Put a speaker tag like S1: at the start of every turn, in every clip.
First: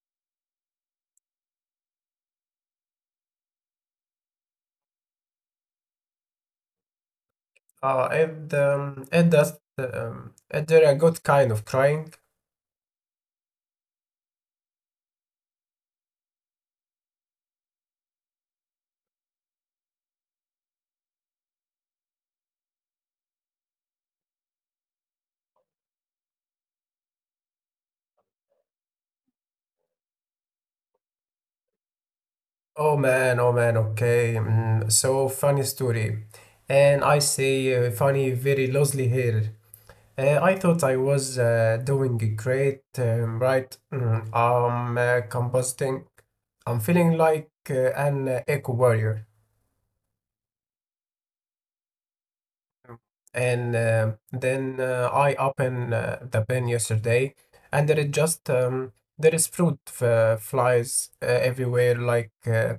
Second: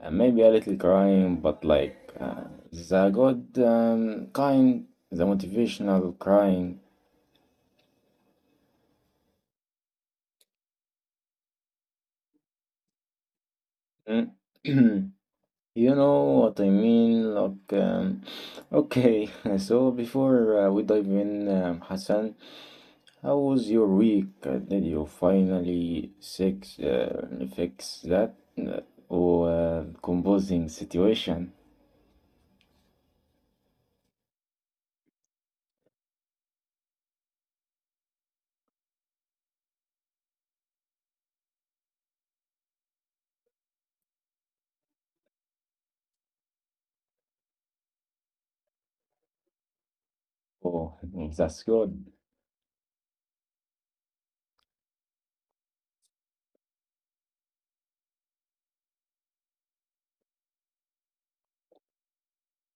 S1: maybe a little crying, but like the good kind, the motivational crying.
S2: It does. It did a good kind of crying.
S1: Mm. You know what I mean? Okay, so before we dive in, Hassan. How was your week? Did you finally fix that uh, or composing situation?
S2: Oh man, okay. Mm, so funny story. And I say funny very loosely here. I thought I was doing great, right? I'm composting. I'm feeling like an eco warrior.
S1: Oh, that's good.
S2: And then I opened the bin yesterday, and there is flies everywhere, like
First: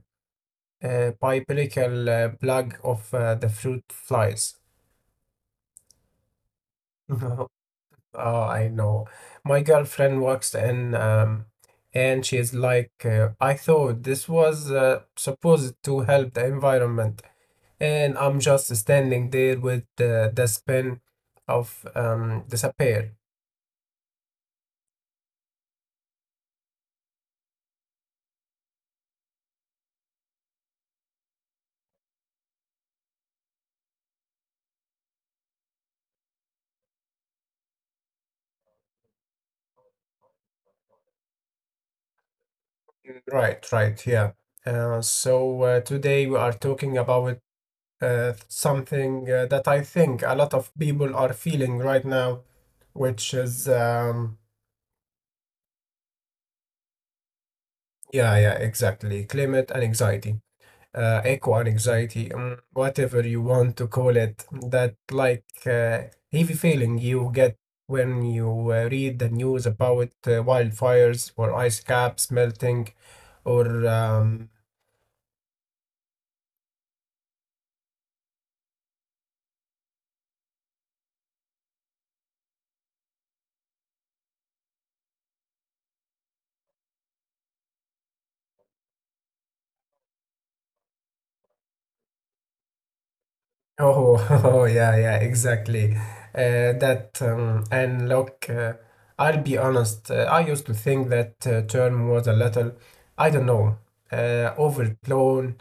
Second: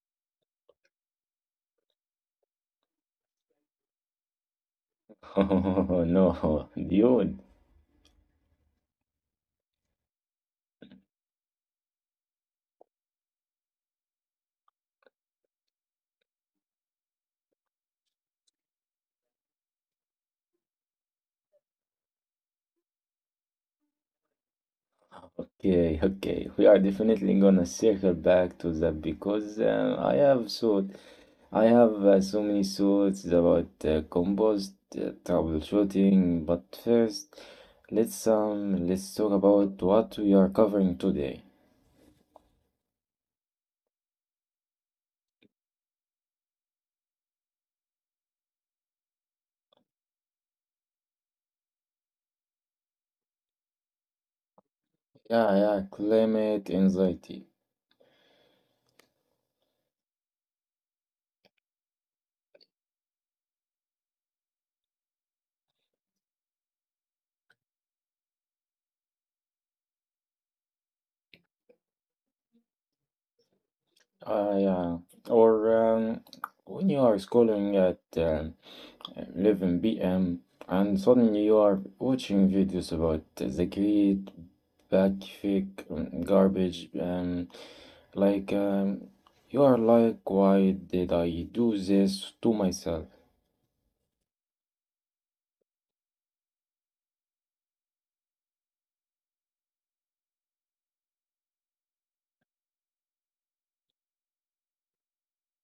S2: a biblical plague of the fruit flies.
S1: Oh, no, dude.
S2: Oh, I know. My girlfriend works in, and she's like, I thought this was supposed to help the environment, and I'm just standing there with the spin of despair.
S1: Okay, okay. We are definitely gonna circle back to that because I have so many thoughts about composed troubleshooting. But first, let's talk about what we are covering today.
S2: Mm, right, right, yeah. So today we are talking about something that I think a lot of people are feeling right now, which is,
S1: Yeah, yeah, climate anxiety.
S2: yeah, yeah, exactly, climate and anxiety. Echo and anxiety, mm, whatever you want to call it, that like heavy feeling you get when you read the news about wildfires or ice caps melting, or
S1: Yeah, or when you are scrolling at 11 p.m. and suddenly you are watching videos about the great backfic garbage. Like um, you are like, why did I do this to myself?
S2: oh, oh yeah yeah exactly, that and look, I'll be honest, I used to think that term was a little, I don't know, overblown.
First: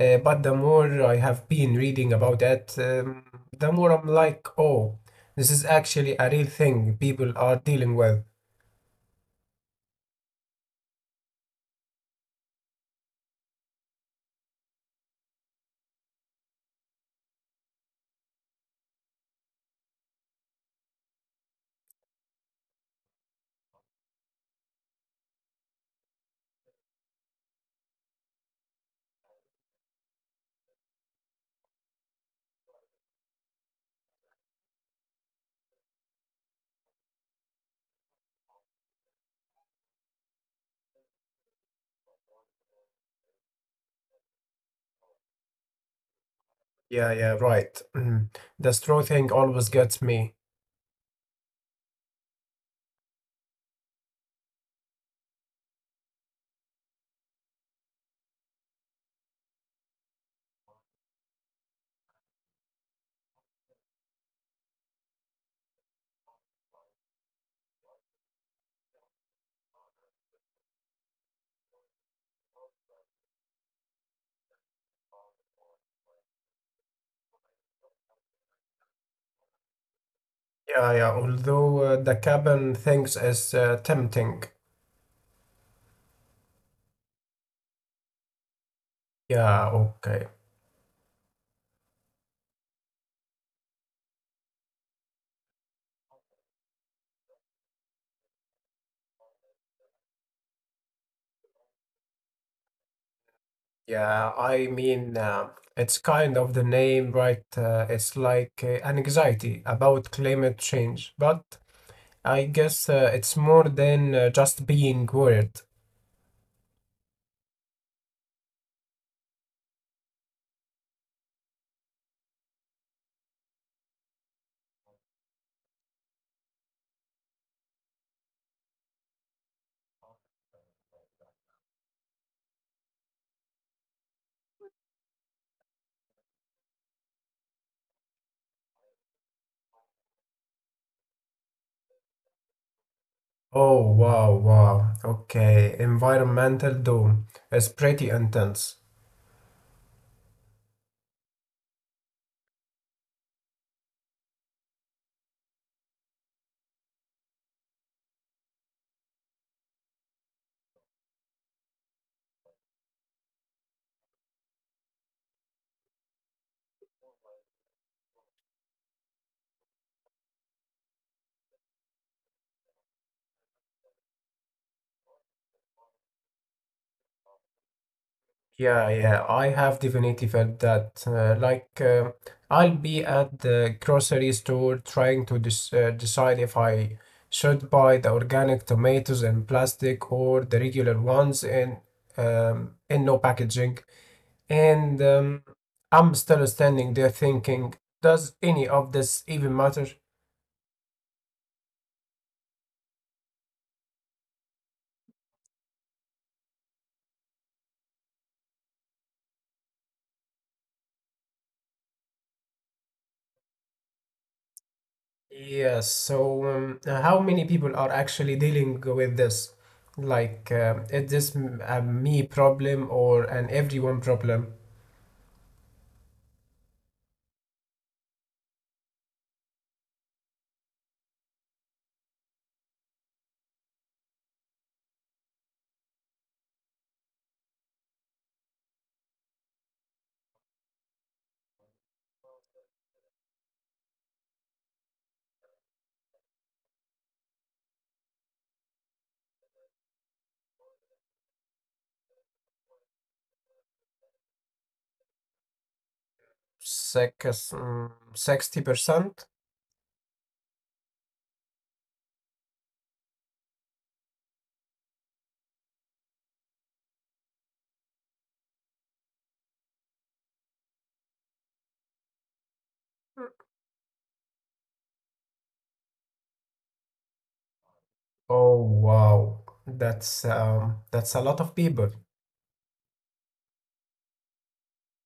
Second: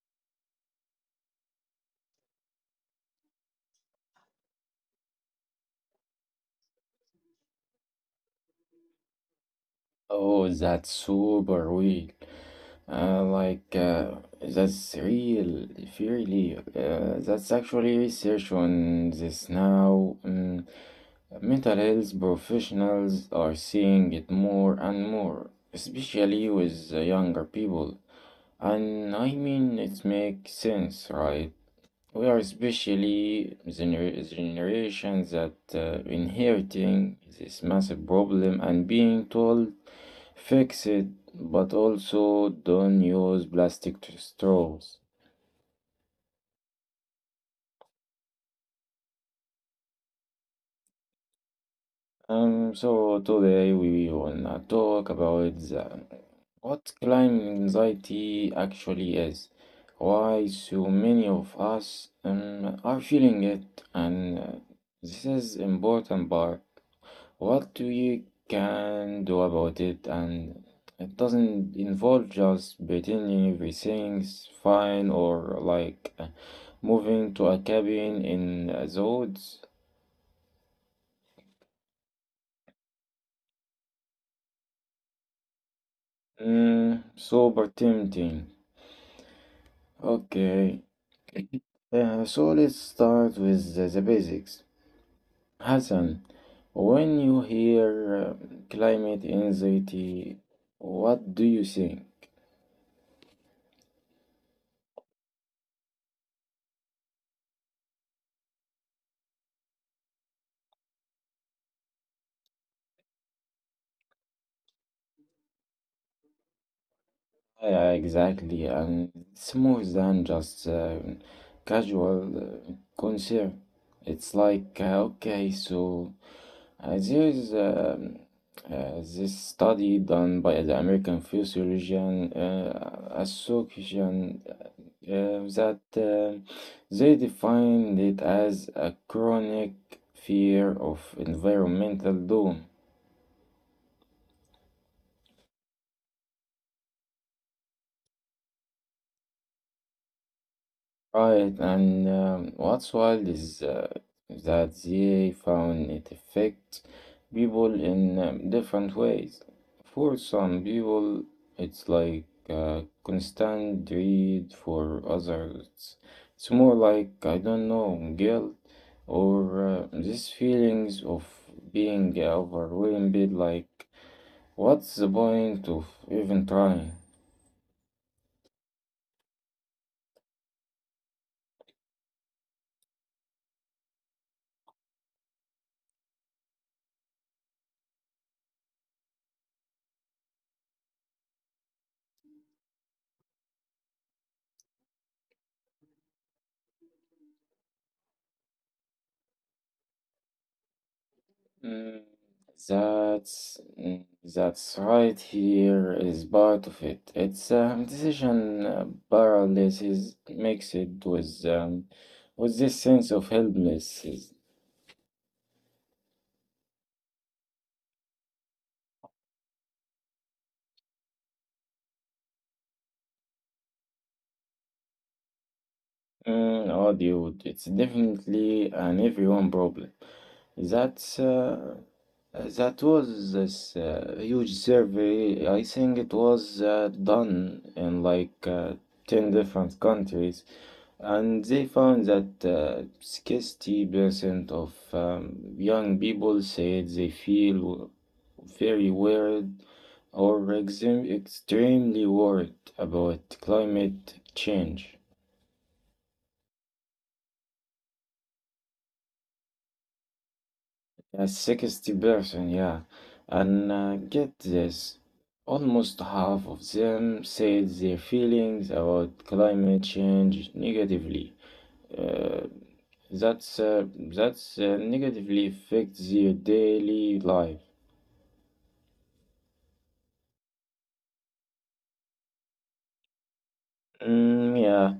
S2: But the more I have been reading about it, the more I'm like, oh, this is actually a real thing people are dealing with.
S1: Oh, that's super weird. Uh, like uh, that's real, really. That's actually research on this now. Mm, mental health professionals are seeing it more and more, especially with the younger people. And I mean, it makes sense, right? We are especially the generation that inheriting this massive problem and being told fix it, but also don't use plastic straws.
S2: Yeah, yeah, right. Mm. The straw thing always gets me.
S1: So today we wanna talk about what climate anxiety actually is, why so many of us are feeling it, and this is important part. What do you can do about it? And it doesn't involve just pretending everything's fine or like moving to a cabin in the woods.
S2: Yeah, yeah, although the cabin things is tempting.
S1: Mm, super tempting.
S2: Yeah, okay.
S1: Okay, so let's start with the basics. Hassan, when you hear climate anxiety, what do you think?
S2: Yeah, I mean, it's kind of the name, right? It's like an anxiety about climate change, but I guess it's more than just being worried.
S1: Yeah, exactly, and it's more than just casual concern. It's like okay, so there is this study done by the American physiologian association that they defined it as a chronic fear of environmental doom.
S2: Oh, wow, wow. Okay, environmental doom is pretty intense.
S1: Right, and what's wild is that they found it affects people in different ways. For some people, it's like constant dread. For others, it's more like, I don't know, guilt or these feelings of being overwhelmed, like, what's the point of even trying?
S2: Yeah, yeah, I have definitely felt that. I'll be at the grocery store trying to decide if I should buy the organic tomatoes in plastic or the regular ones in no packaging. And I'm still standing there thinking, does any of this even matter?
S1: Mm, That's mm, that's right here is part of it. It's decision paralysis makes it with this sense of helplessness.
S2: Yes, so how many people are actually dealing with this? Like, is this a me problem or an everyone problem?
S1: Mm, oh, dude, it's definitely an everyone problem. That's that was this huge survey. I think it was done in like 10 different countries. And they found that 60% of young people said they feel very worried or extremely worried about climate change.
S2: Six, 60%?
S1: Yeah, 60%, yeah. And get this, almost half of them said their feelings about climate change negatively. Uh, that's uh, that's negatively affects their daily life.
S2: Oh, wow. That's a lot of people.
S1: Mm, yeah,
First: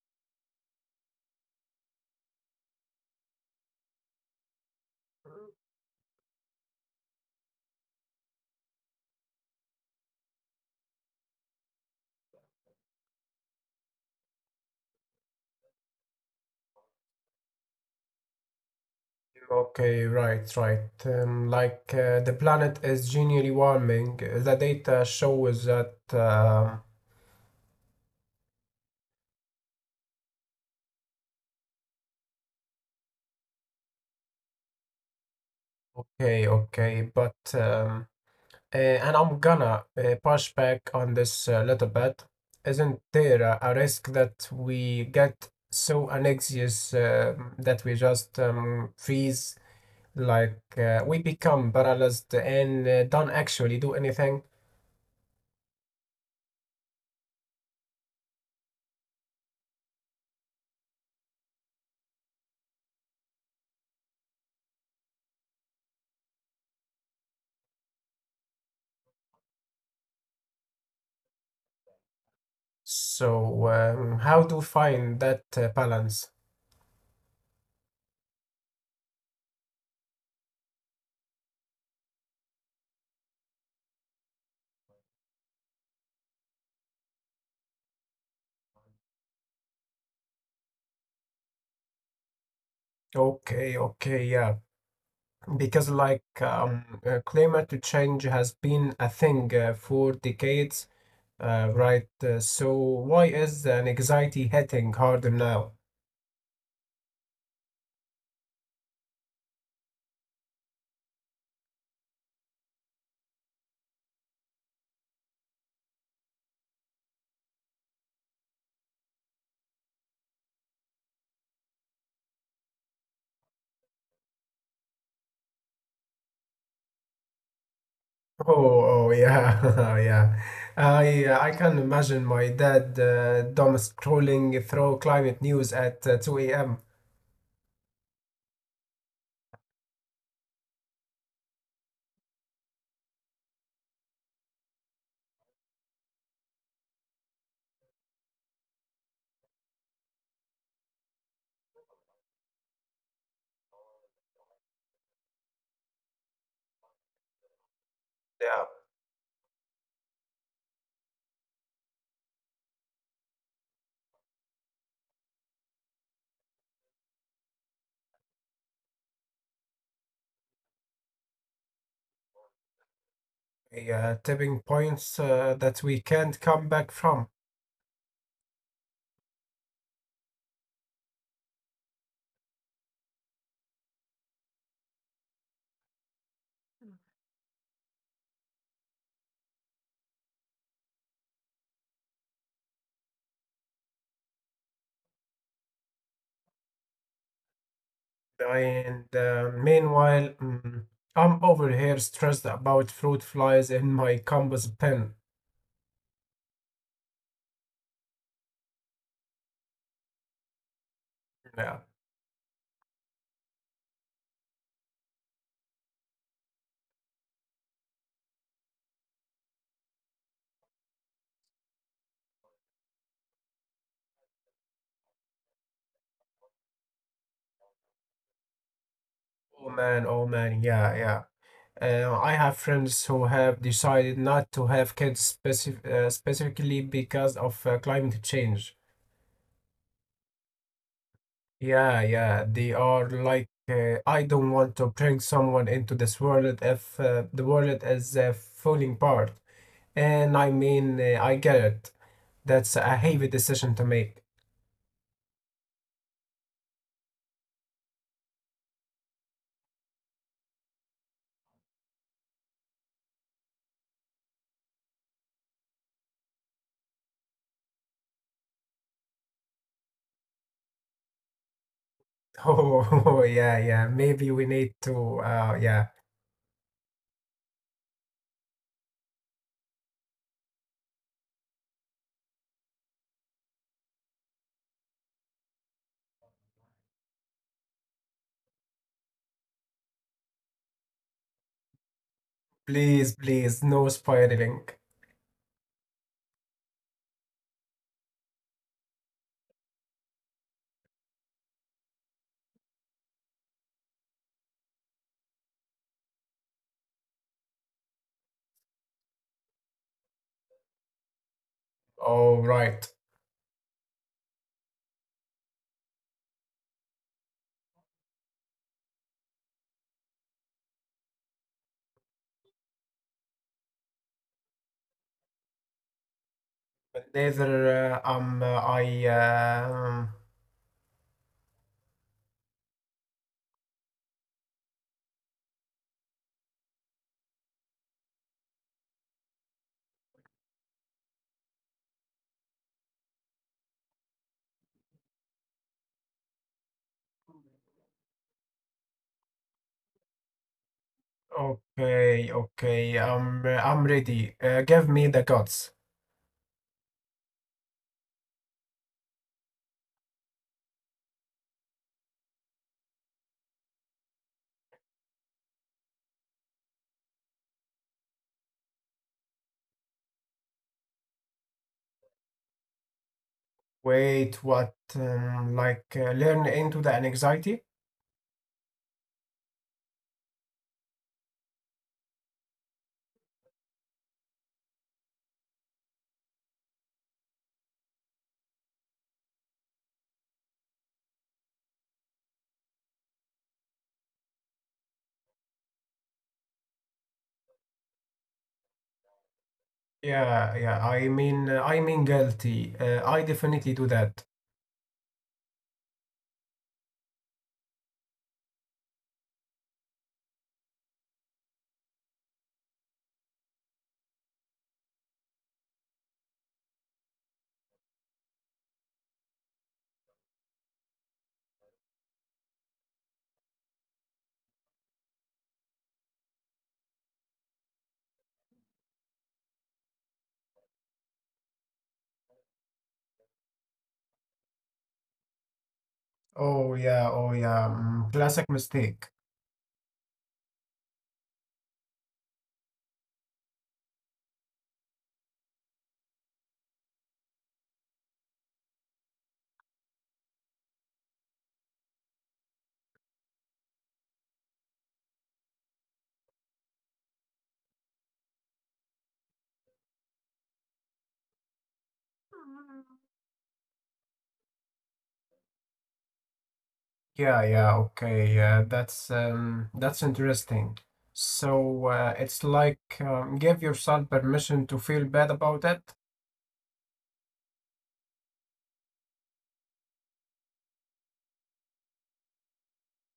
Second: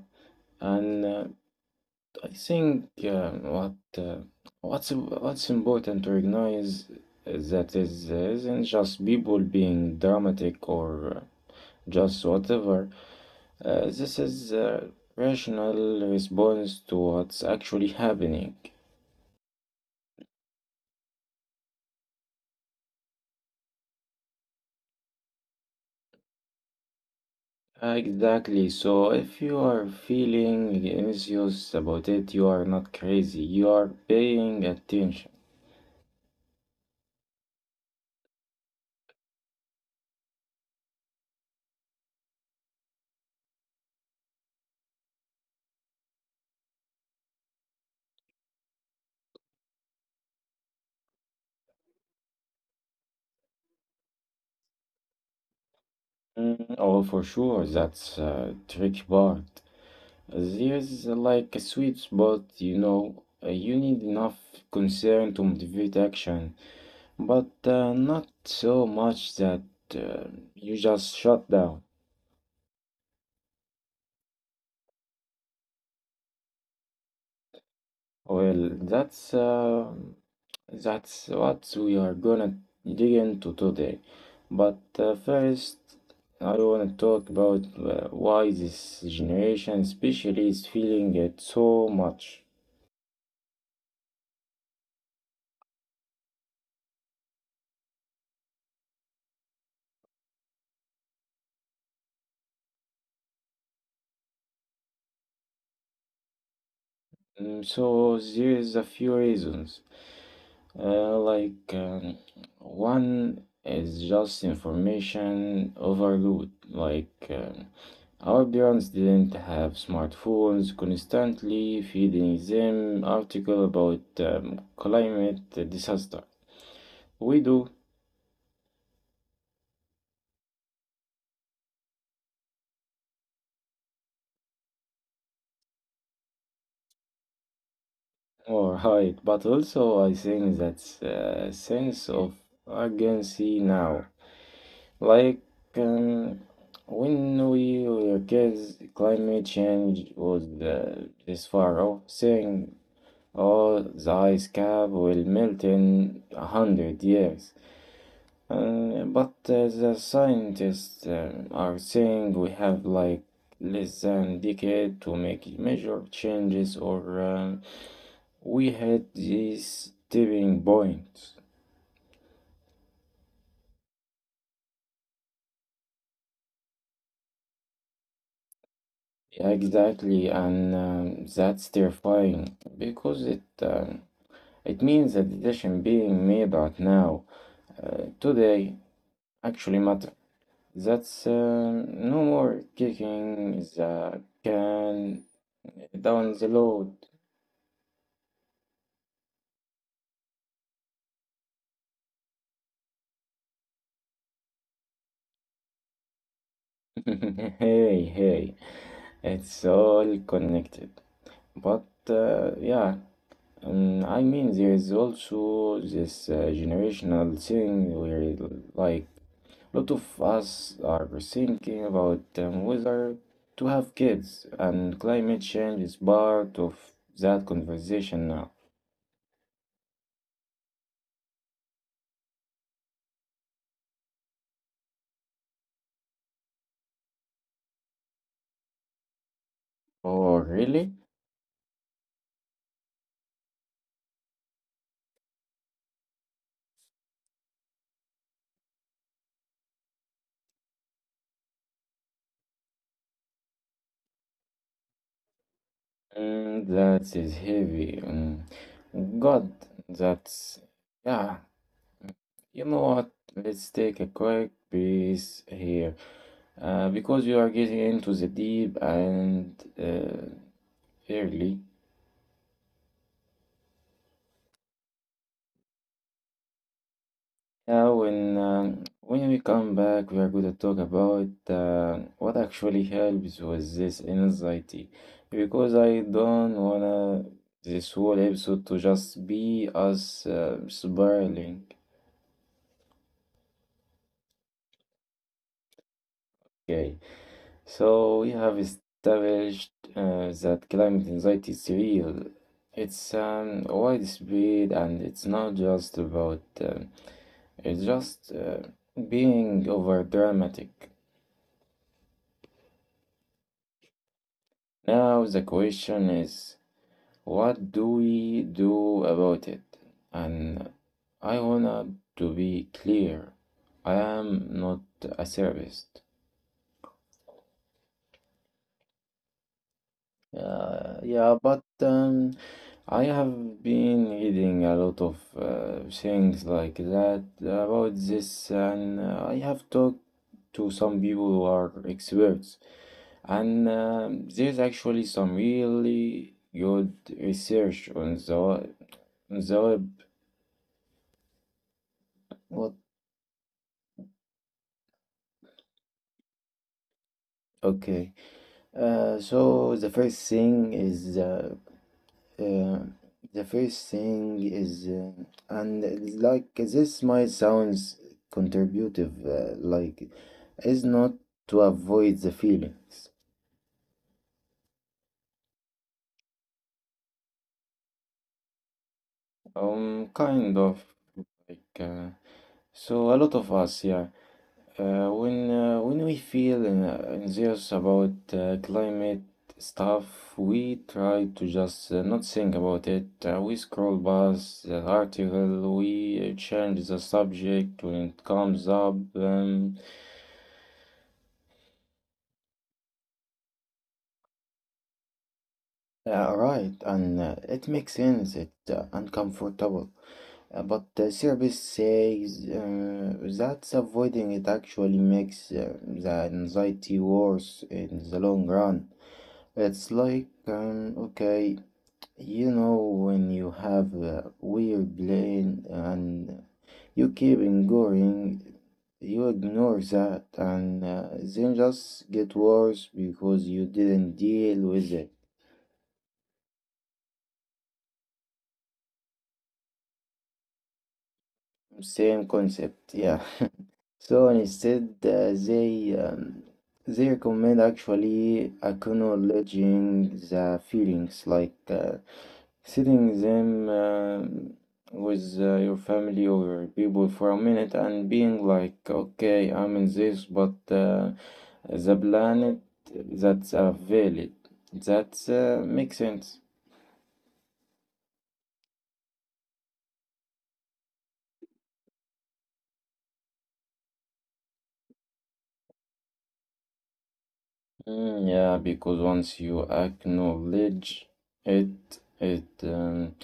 S1: and I think what's important to recognize is that is isn't just people being dramatic or just whatever. This is a rational response to what's actually happening.
S2: Okay, right, right. The planet is generally warming. The data shows that.
S1: Exactly. So if you are feeling anxious about it, you are not crazy. You are paying attention.
S2: Okay, okay, but and I'm gonna push back on this a little bit. Isn't there a risk that we get so anxious that we just freeze, like we become paralyzed and don't actually do anything?
S1: Mm, oh, for sure, that's a tricky part. There's like a sweet spot, you know. You need enough concern to motivate action, but not so much that uh, you just shut down.
S2: So, how to find that balance?
S1: Well, that's what we are gonna dig into today. But first, I wanna talk about why this generation, especially, is feeling it so much.
S2: Okay, okay, yeah. Because like climate change has been a thing for decades, right? So why is an anxiety hitting harder now?
S1: Mm, so there's a few reasons. Uh, like um, one is just information overload. Our parents didn't have smartphones, constantly feeding them article about climate disaster. We do,
S2: Oh, oh yeah, yeah. I can imagine my dad dumb scrolling through climate news at 2 a.m.
S1: all right. But also, I think that's a sense of urgency now. Like um, when we were kids, climate change was this far off, saying, "Oh, the ice cap will melt in 100 years."
S2: Yeah,
S1: But the scientists are saying we have like less than decade to make major changes, or we hit this tipping point.
S2: yeah, tipping points that we can't come back from.
S1: Exactly, and that's terrifying because it means that the decision being made right now, today, actually matter. That's no more kicking the can down the road.
S2: And meanwhile, mm, I'm over here stressed about fruit flies in my compass pen.
S1: Hey, hey, it's all connected.
S2: Yeah.
S1: But yeah, I mean, there is also this generational thing where like lot of us are thinking about whether to have kids, and climate change is part of that conversation now.
S2: Oh man, yeah, yeah. I have friends who have decided not to have kids specifically because of climate change.
S1: Oh, really?
S2: Yeah, yeah, they are like, I don't want to bring someone into this world if the world is falling apart. And I mean, I get it. That's a heavy decision to make.
S1: Mm, that is heavy. Mm. God, that's. Yeah, you know what? Let's take a quick breeze here. Because we are getting into the deep and uh, early.
S2: Oh, yeah, yeah, maybe we need to, yeah,
S1: Yeah, when we come back, we are going to talk about what actually helps with this anxiety, because I don't wanna this whole episode to just be us spiraling.
S2: please, please, no spiraling.
S1: Okay, so we have established that climate anxiety is real. It's widespread, and it's not just about it's just being over dramatic.
S2: All right.
S1: Now the question is. What do we do about it? And I wanna to be clear, I am not a therapist.
S2: Neither am I. Um,
S1: Yeah, but I have been reading a lot of things like that about this, and I have talked to some people who are experts, and there's actually some really good research on the web.
S2: okay,
S1: What?
S2: okay. I'm ready. Give me the guts.
S1: Okay. So uh, the first thing is and it's like this might sounds contributive like is not to avoid the feelings
S2: Wait, what? Like learn into the anxiety?
S1: kind of like so a lot of us yeah. When we feel in, anxious about climate stuff, we try to just not think about it. We scroll past the article, we change the subject when it comes up.
S2: Yeah, yeah. I mean guilty. I definitely do that.
S1: Right, and it makes sense. It's uncomfortable, but the therapist says that avoiding it actually makes the anxiety worse in the long run. It's like, okay, you know, when you have a weird plan and you keep ignoring, you ignore that, and then just get worse because you didn't deal with it.
S2: Oh yeah, oh yeah. Mm, classic mistake.
S1: Same concept, yeah. So instead, they recommend actually acknowledging the feelings, like sitting them with your family or people for a minute and being like, okay, I'm in this, but the planet that's a valid. That makes sense.
S2: Yeah, yeah. Okay. Yeah, that's interesting. So it's like give yourself permission to feel bad about it.
S1: Mm, yeah, because once you acknowledge it, it um,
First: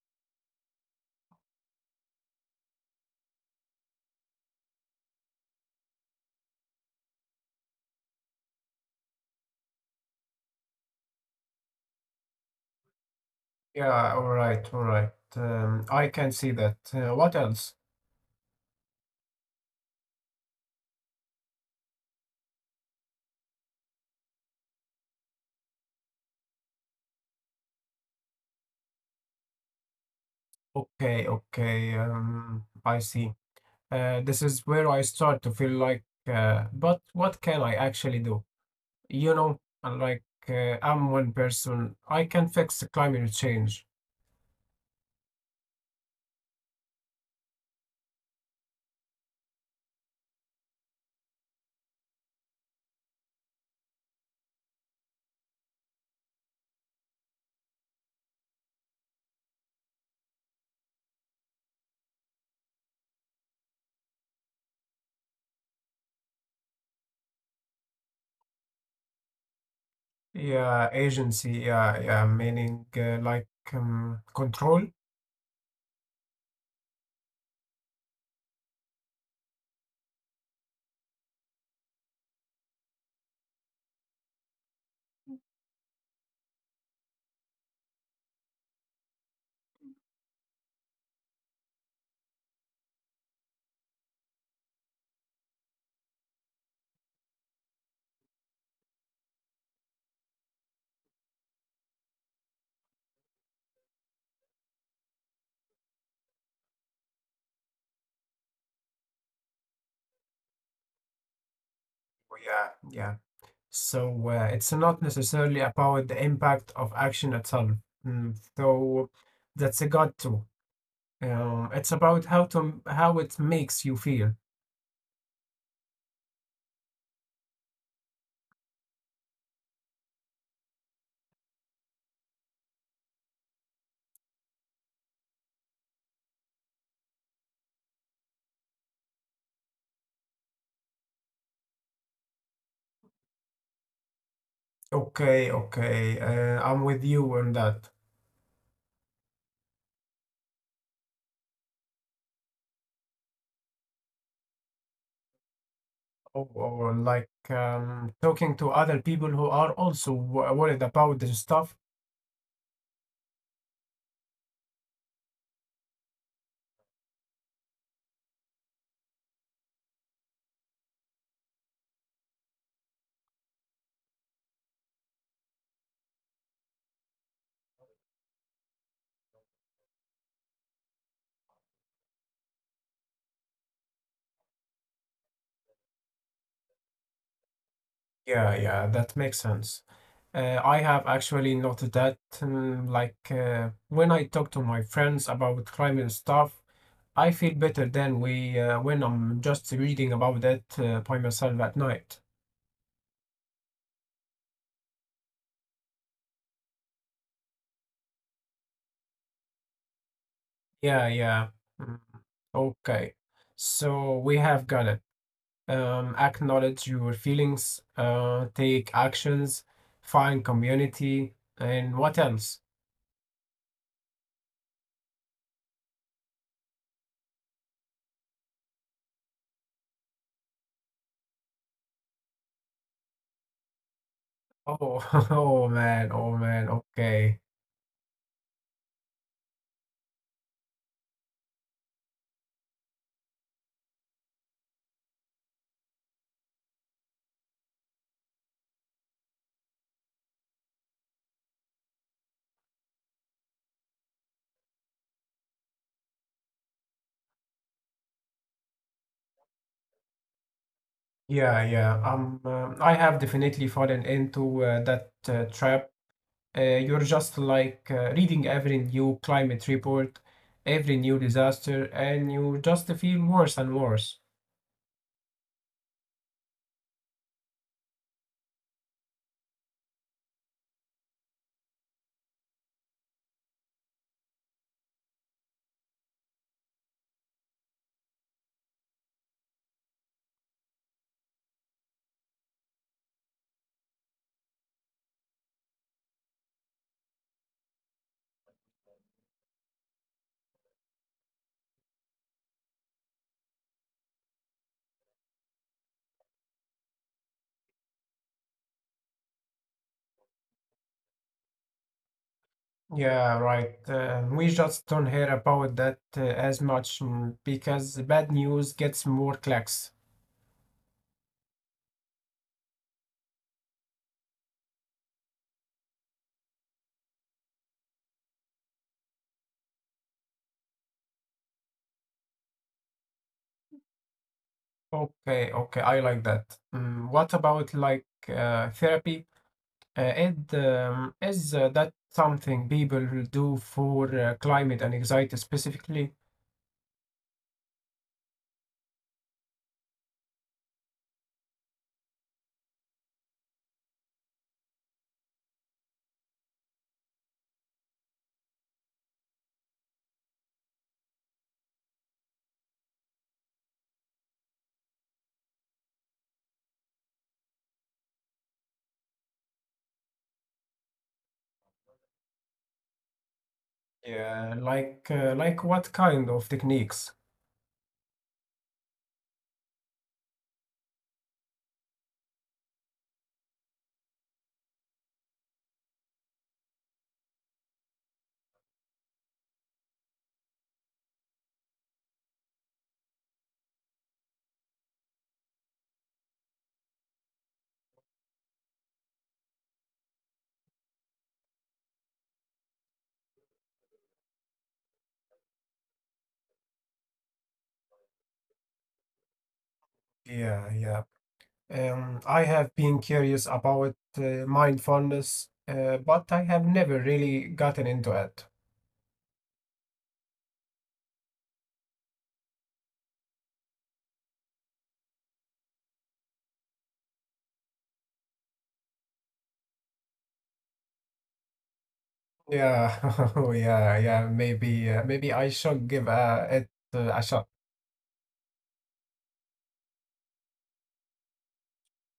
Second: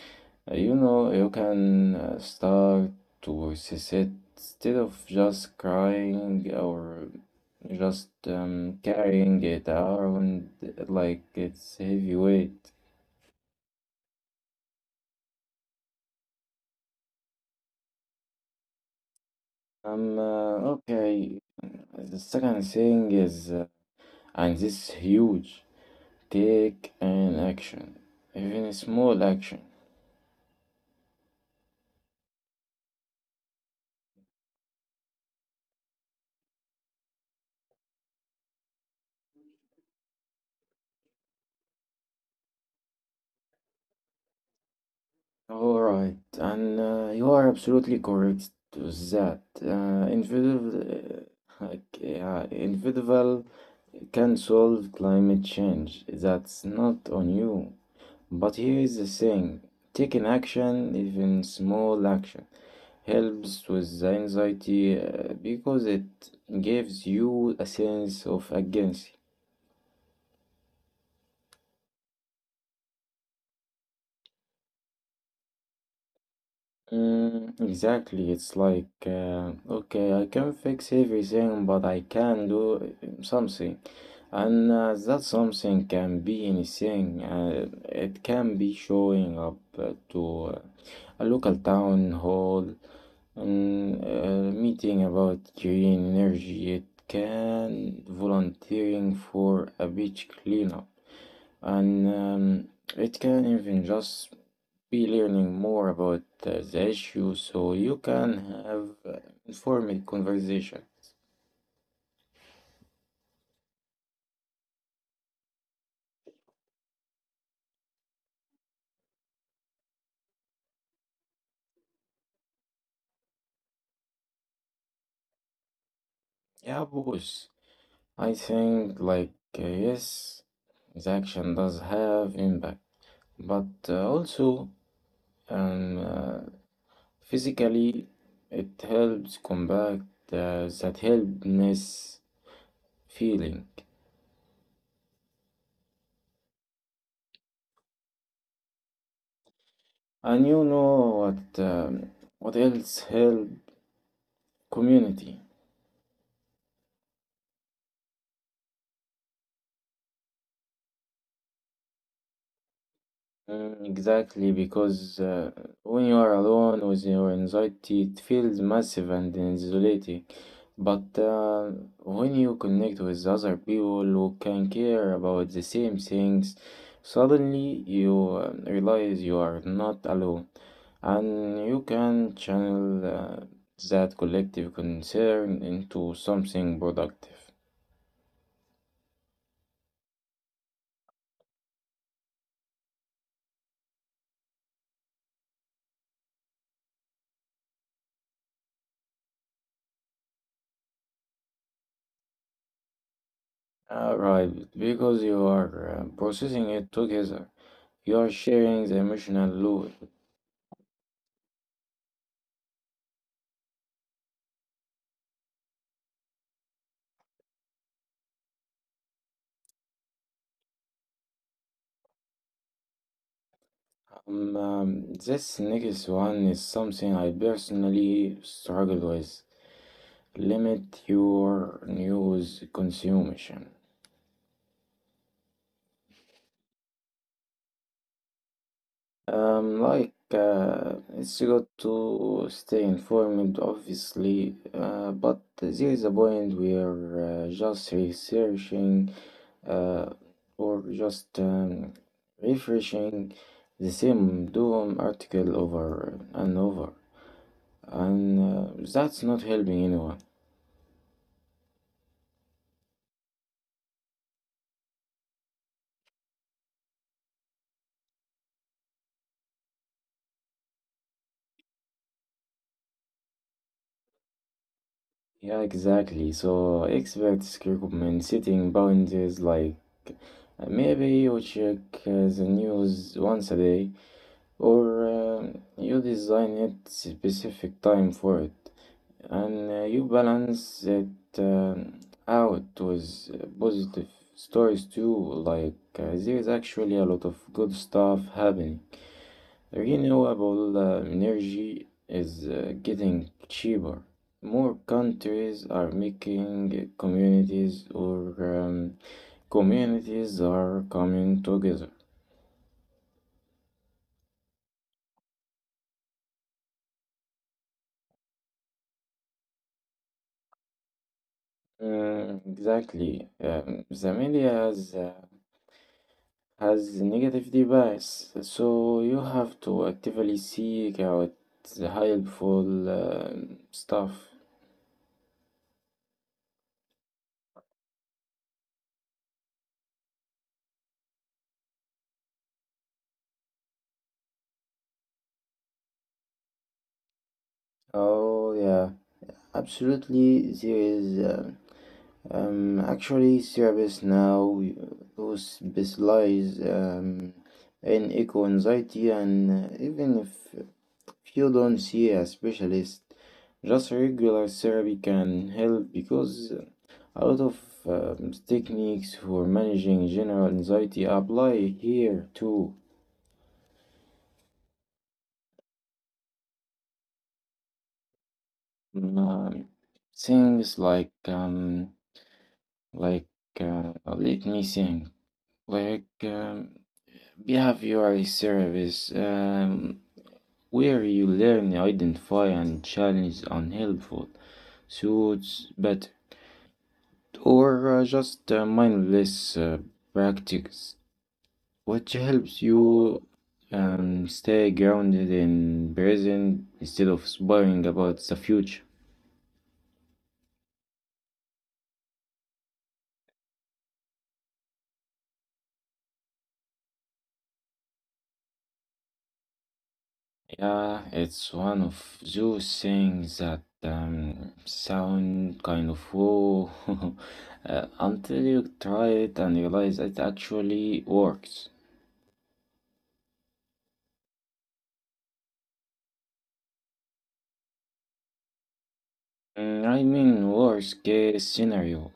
S1: you know you can start to assess it instead of just crying or just carrying it around like it's heavy weight.
S2: Yeah, all right, all right. I can see that. What else?
S1: Okay. The second thing is, and this is huge, take an action, even a small action.
S2: Okay, okay. I see. This is where I start to feel like, but what can I actually do? You know, I'm like, I'm one person. I can fix the climate change.
S1: All right, and you are absolutely correct to that. Individual, like, individual can solve climate change. That's not on you. But here is the thing: taking action, even small action, helps with the anxiety because it gives you a sense of agency.
S2: Yeah, agency. Yeah, yeah. Meaning, control.
S1: Mm, exactly. It's like, okay, I can fix everything, but I can do something. And that something can be anything. It can be showing up to a local town hall and a meeting about green energy. It can volunteering for a beach cleanup, and um, it can even just be learning more about the issue so you can have informed conversations.
S2: Oh, yeah, yeah. So it's not necessarily about the impact of action itself. Mm, so that's a god too. It's about how it makes you feel.
S1: Yeah, boss. I think, like, yes, his action does have impact, but also um, uh, physically it helps combat that helpless feeling.
S2: Okay, okay. I'm with you on that.
S1: And you know what else help community?
S2: Or like talking to other people who are also worried about this stuff.
S1: Mm, exactly, because when you are alone with your anxiety, it feels massive and isolated. But when you connect with other people who can care about the same things, suddenly you realize you are not alone, and you can channel that collective concern into something productive.
S2: Yeah, yeah, that makes sense. I have actually noted that, like when I talk to my friends about crime and stuff, I feel better than we when I'm just reading about it by myself at night.
S1: Right, because you are processing it together, you are sharing the emotional load.
S2: Yeah, yeah. Mm. Okay, so we have got it. Acknowledge your feelings, take actions, find community, and what else?
S1: This next one is something I personally struggle with. Limit your news consumption.
S2: Oh, oh man, oh man. Okay,
S1: It's good to stay informed, obviously, but there is a point where just researching uh, or just refreshing the same doom article over and over, and that's not helping anyone.
S2: yeah, yeah. I have definitely fallen into that trap. You're just like reading every new climate report, every new disaster, and you just feel worse and worse.
S1: Yeah, exactly. So experts recommend setting boundaries like uh, maybe you check the news once a day, or you design it specific time for it, and you balance it um, out with positive stories too. Like there is actually a lot of good stuff happening. Renewable energy is getting cheaper. More countries are making communities, or communities are coming together.
S2: Yeah, right. We just don't hear about that as much mm, because the bad news gets more clicks.
S1: Mm, exactly. The media has negative bias, so you have to actively seek out the helpful stuff.
S2: Okay, okay, I like that. Mm, what about like therapy? Is that something people do for climate and anxiety specifically?
S1: Oh, yeah, absolutely. There is actually therapists now who specialize in eco anxiety, and even if you don't see a specialist, just regular therapy can help because a lot of techniques for managing general anxiety apply here too.
S2: Yeah, like what kind of techniques?
S1: Um, Things like like let me think, like behavioral service, where you learn, identify, and challenge unhelpful thoughts, better, or just mindless practice, which helps you stay grounded in present instead of worrying about the future.
S2: Yeah, yeah. I have been curious about mindfulness, but I have never really gotten into it.
S1: Yeah, it's one of those things that sound kind of whoa until you try it and realize it actually works.
S2: Yeah, oh, yeah, yeah. Maybe, maybe I should give it a shot.
S1: Mm, I mean, worst case scenario,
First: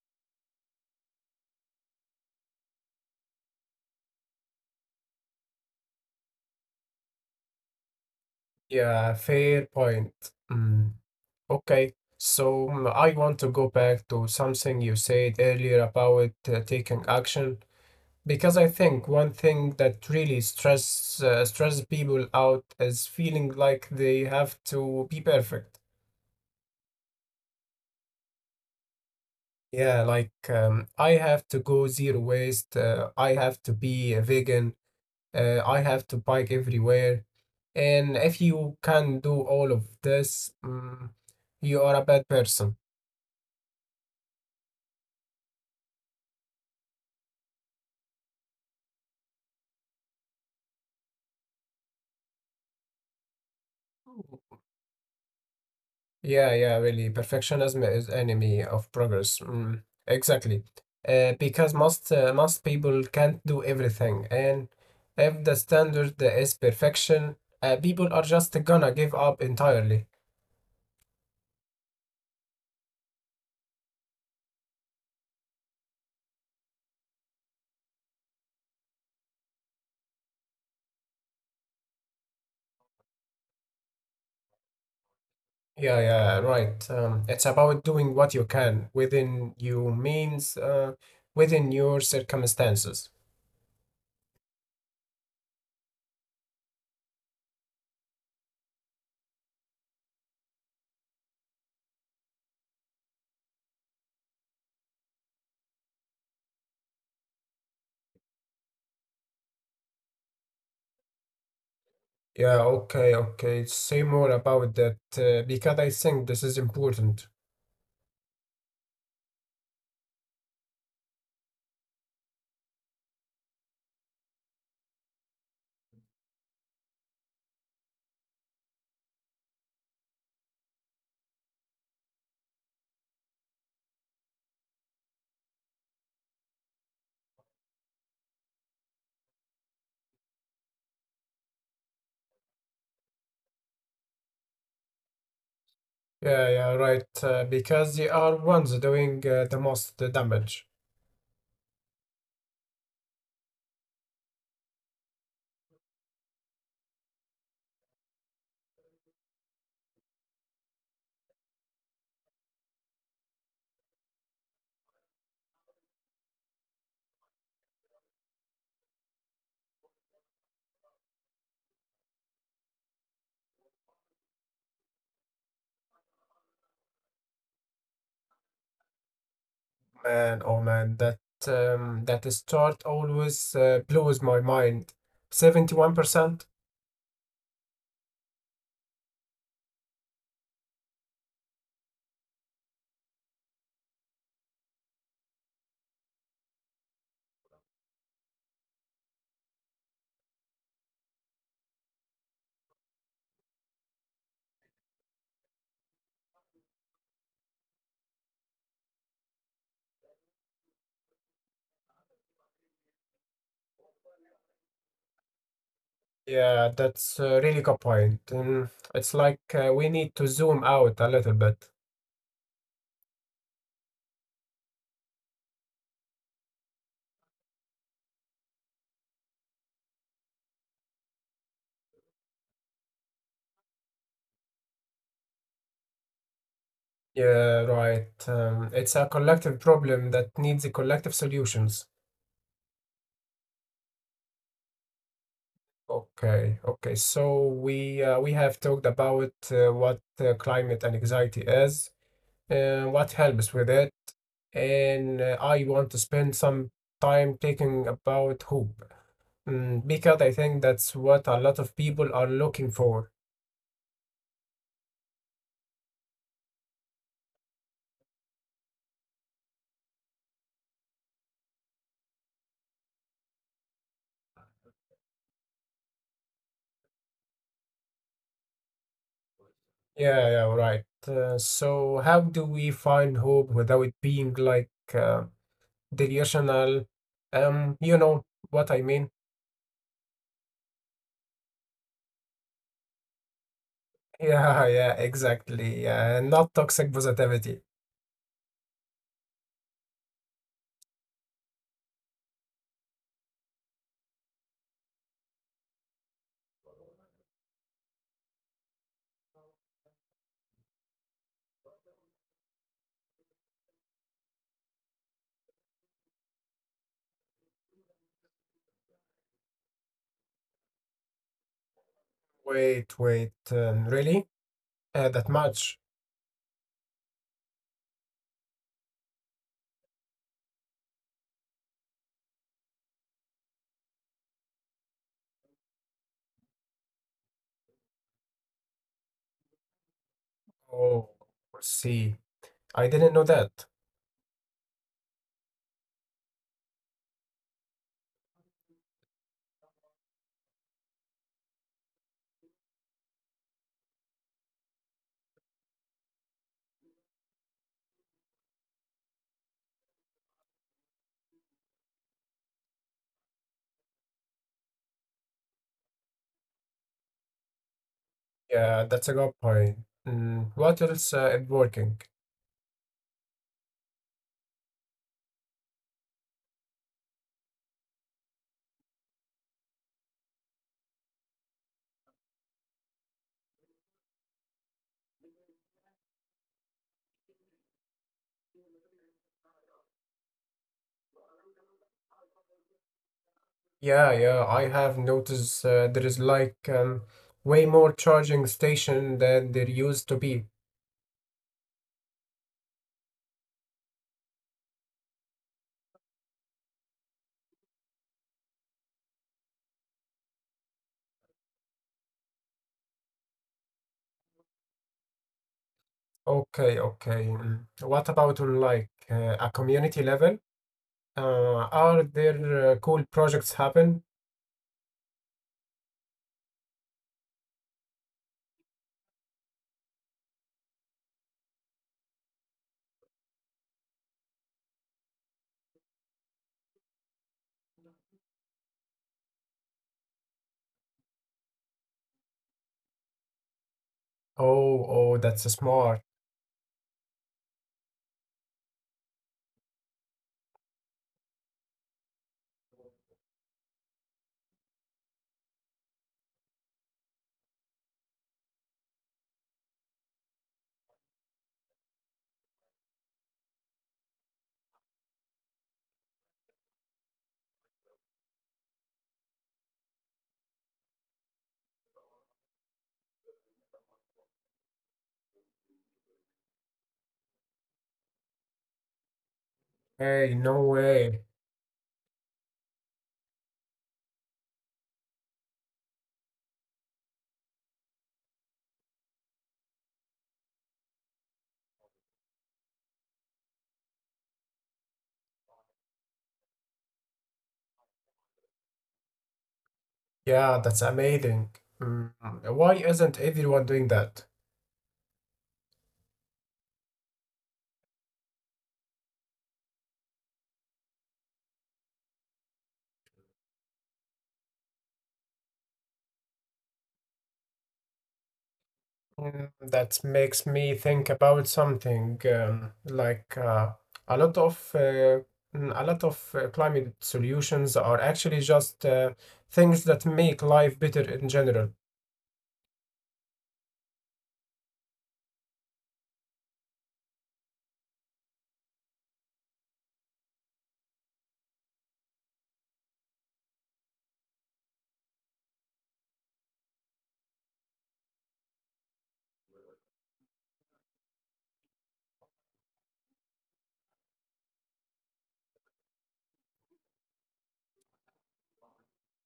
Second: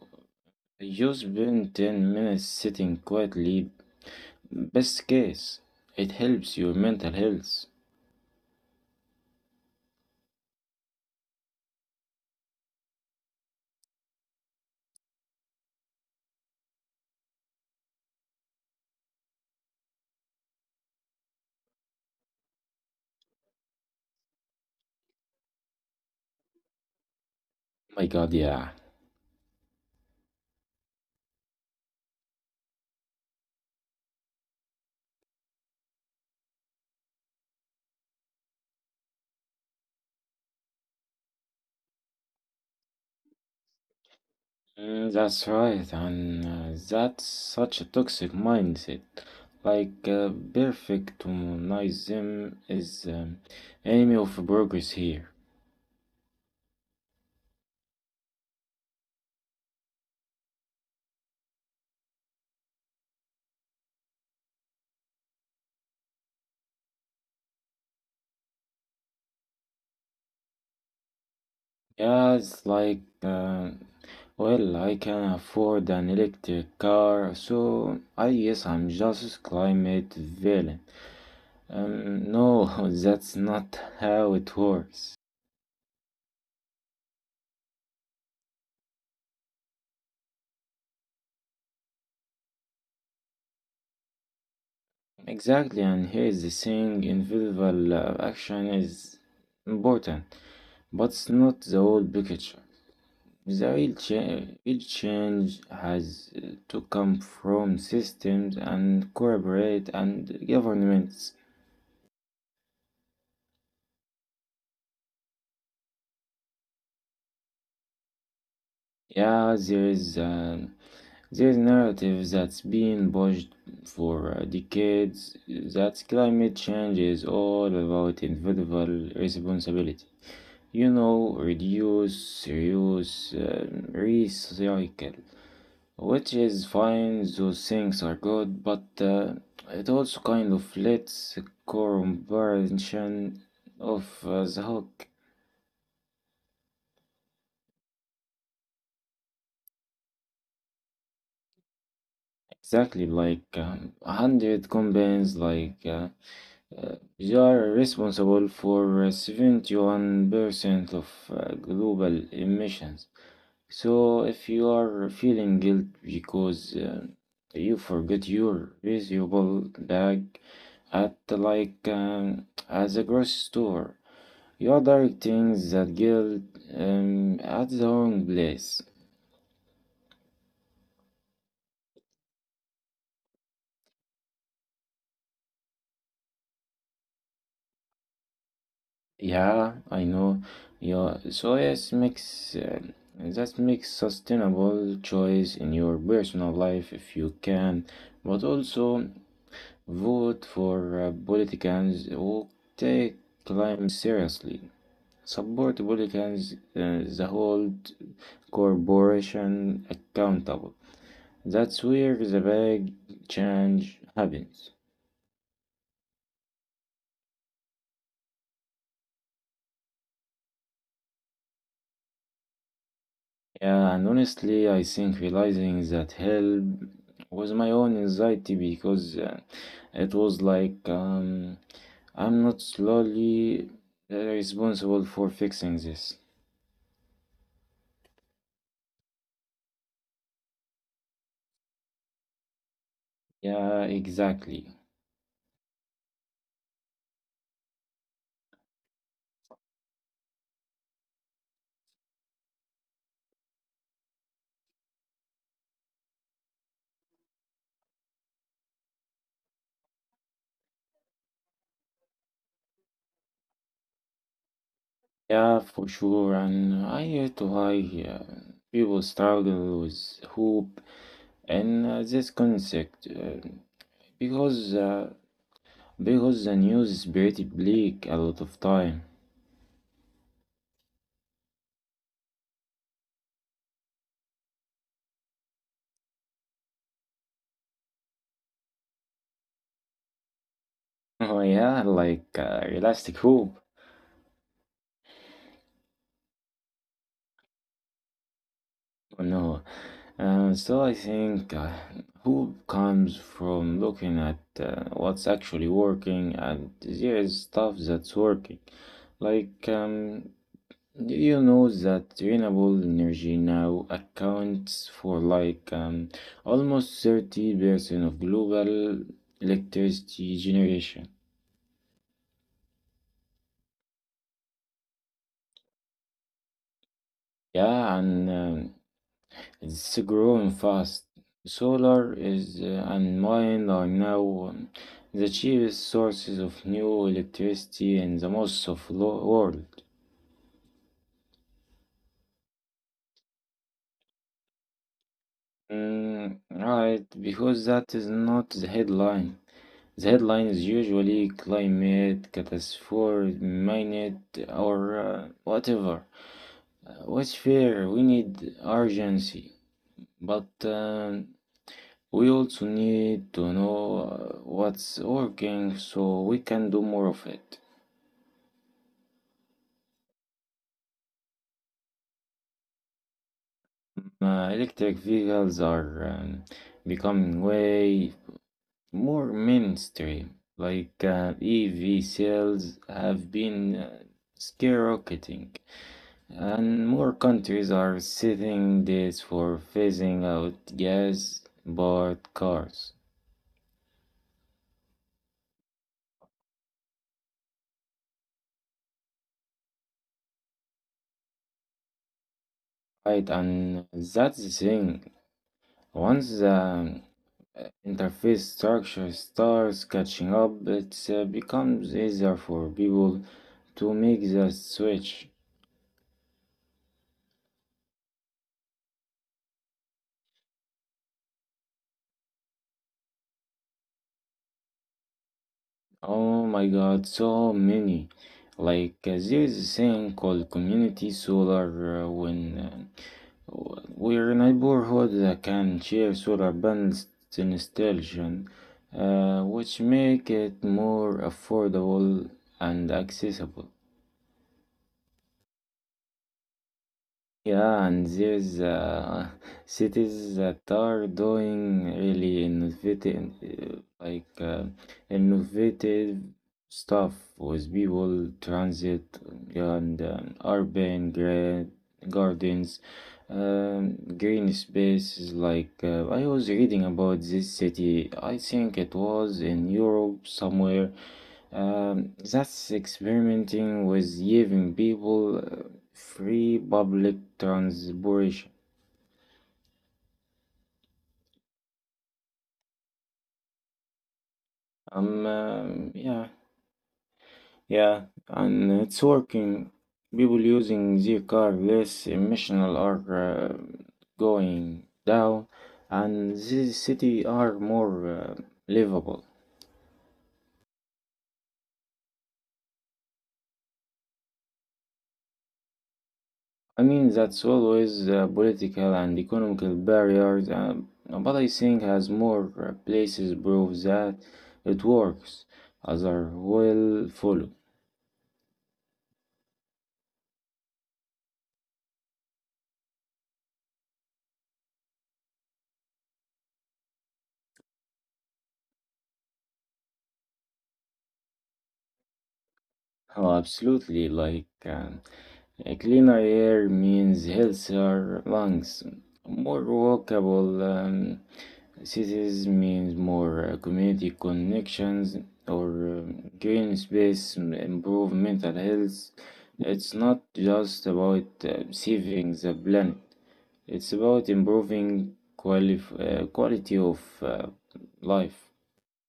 S1: you spend 10 minutes sitting quietly. Best case, it helps your mental health.
S2: Yeah, fair point. Mm, okay, so mm, I want to go back to something you said earlier about taking action, because I think one thing that really stress people out is feeling like they have to be perfect.
S1: My god, yeah.
S2: Yeah, like I have to go zero waste. I have to be a vegan. I have to bike everywhere. And if you can do all of this, mm, you are a bad person.
S1: Mm, that's right, and that's such a toxic mindset. Like perfectionism is enemy of progress here.
S2: Yeah, yeah, really. Perfectionism is enemy of progress. Mm, exactly. Because most most people can't do everything, and if the standard is perfection, people are just gonna give up entirely.
S1: Yeah, it's like well, I can afford an electric car, so I guess I'm just climate villain. No, that's not how it works.
S2: Yeah, yeah, right. It's about doing what you can within your means, within your circumstances.
S1: Exactly, and here's the thing: individual action is important. But it's not the whole picture. The real change has to come from systems and corporate and governments.
S2: Yeah, okay, okay. Say more about that because I think this is important.
S1: Yeah, there is narrative that's been pushed for decades that climate change is all about individual responsibility. You know, reduce, reuse, recycle. Which is fine, those things are good, but it also kind of lets comparison of the hook.
S2: Yeah, yeah, right. Because they are ones doing the most damage.
S1: Exactly, like a hundred companies, like they are responsible for 71% of global emissions. So, if you are feeling guilt because you forgot your reusable bag at at the grocery store, you are directing that guilt at the wrong place.
S2: Man, oh man, that that start always blows my mind. 71%?
S1: Yeah, I know. Yeah, so yes, makes that makes sustainable choice in your personal life if you can, but also vote for politicians who take climate seriously. Support politicians that hold corporations accountable. That's where the big change happens.
S2: Yeah, that's a really good point. It's like we need to zoom out a little bit.
S1: Yeah, and honestly, I think realizing that help was my own anxiety because it was like I'm not slowly responsible for fixing this.
S2: Yeah, right. It's a collective problem that needs a collective solutions.
S1: Yeah, exactly.
S2: Okay, okay. So we have talked about what climate anxiety is, what helps with it, and I want to spend some time thinking about hope, mm, because I think that's what a lot of people are looking for.
S1: Yeah, for sure. And I hear to high people struggle with hope and this concept because uh, because the news is pretty bleak a lot of time.
S2: Yeah, yeah, right. So, how do we find hope without being like delusional? You know what I mean?
S1: Oh, yeah, like realistic hope.
S2: Yeah, yeah, exactly. Yeah, and not toxic positivity.
S1: Oh, no. So I think hope comes from looking at what's actually working, and there is stuff that's working. Like do you know that renewable energy now accounts for almost 30% of global electricity generation?
S2: Wait, wait, really? That much?
S1: Yeah, and it's growing fast. Solar is and wind are now the cheapest sources of new electricity in the most of the world.
S2: Oh, see, I didn't know that.
S1: Mm, right, because that is not the headline. The headline is usually climate catastrophe, minute, or whatever. What's fair? We need urgency, but we also need to know what's working so we can do more of it.
S2: Yeah, that's a good point. Mm, what else is working?
S1: Electric vehicles are becoming way more mainstream. Like EV sales have been skyrocketing. And more countries are setting dates for phasing out gas powered cars.
S2: Yeah, yeah, I have noticed there is like way more charging station than there used to be.
S1: Right, and that's the thing. Once the interface structure starts catching up, it becomes easier for people to make the switch.
S2: Okay, okay. Mm. What about on like a community level? Are there cool projects happen?
S1: Oh my god, so many. Like, there is a thing called community solar when we're a neighborhood that can share solar panels installation, which make it more affordable and accessible.
S2: Oh, oh, that's smart.
S1: Yeah, and there's cities that are doing really innovative, innovative stuff with people, transit, and gardens, green spaces. Like I was reading about this city, I think it was in Europe somewhere. That's experimenting with giving people free public transport.
S2: Hey, no way.
S1: Yeah, yeah, and it's working. People using the car less emissional are uh, going down, and the city are more livable.
S2: Yeah, that's amazing. Mm. Why isn't everyone doing that?
S1: I mean, that's always political and economical barriers, but I think as more places prove that it works, others will follow.
S2: Mm, that makes me think about something like a lot of uh, a lot of climate solutions are actually just things that make life better in general.
S1: Oh, absolutely, like. A cleaner air means healthier lungs. More walkable cities means more community connections or green space, improve mental health. It's not just about saving the planet, it's about improving quality of life.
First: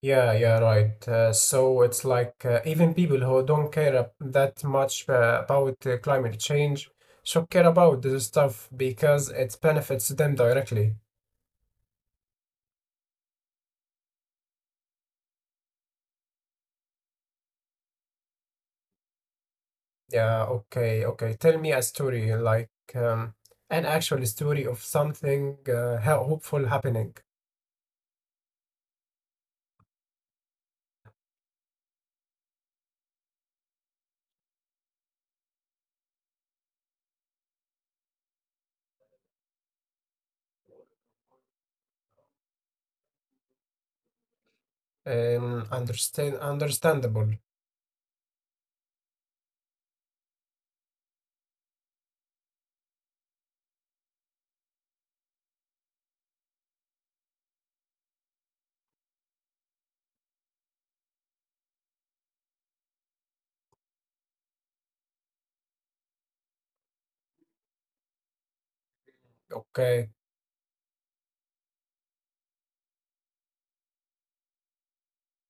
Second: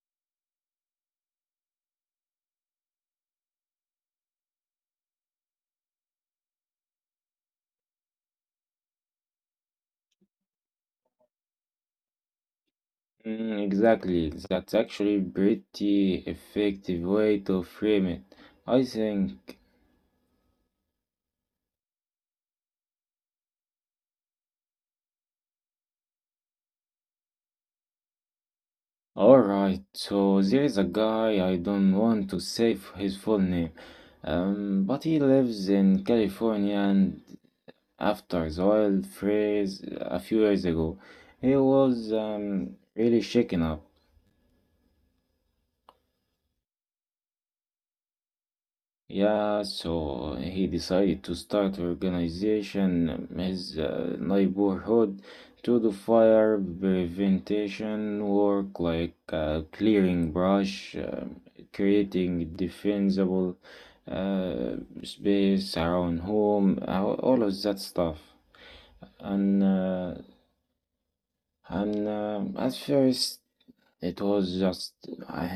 S2: Yeah, yeah, right. So it's like even people who don't care that much about climate change should care about this stuff because it benefits them directly.
S1: Mm, exactly, that's actually pretty effective way to frame it. I think.
S2: Yeah, okay, okay. Tell me a story, like an actual story of something hopeful happening.
S1: All right, so there is a guy I don't want to say his full name, but he lives in California. And after the oil freeze a few years ago, he was really shaken up.
S2: Understand, understandable.
S1: Yeah, so he decided to start organization his neighborhood to do fire prevention work like clearing brush, creating defensible uh, space around home, all of that stuff. And
S2: Okay.
S1: uh, and At first it was just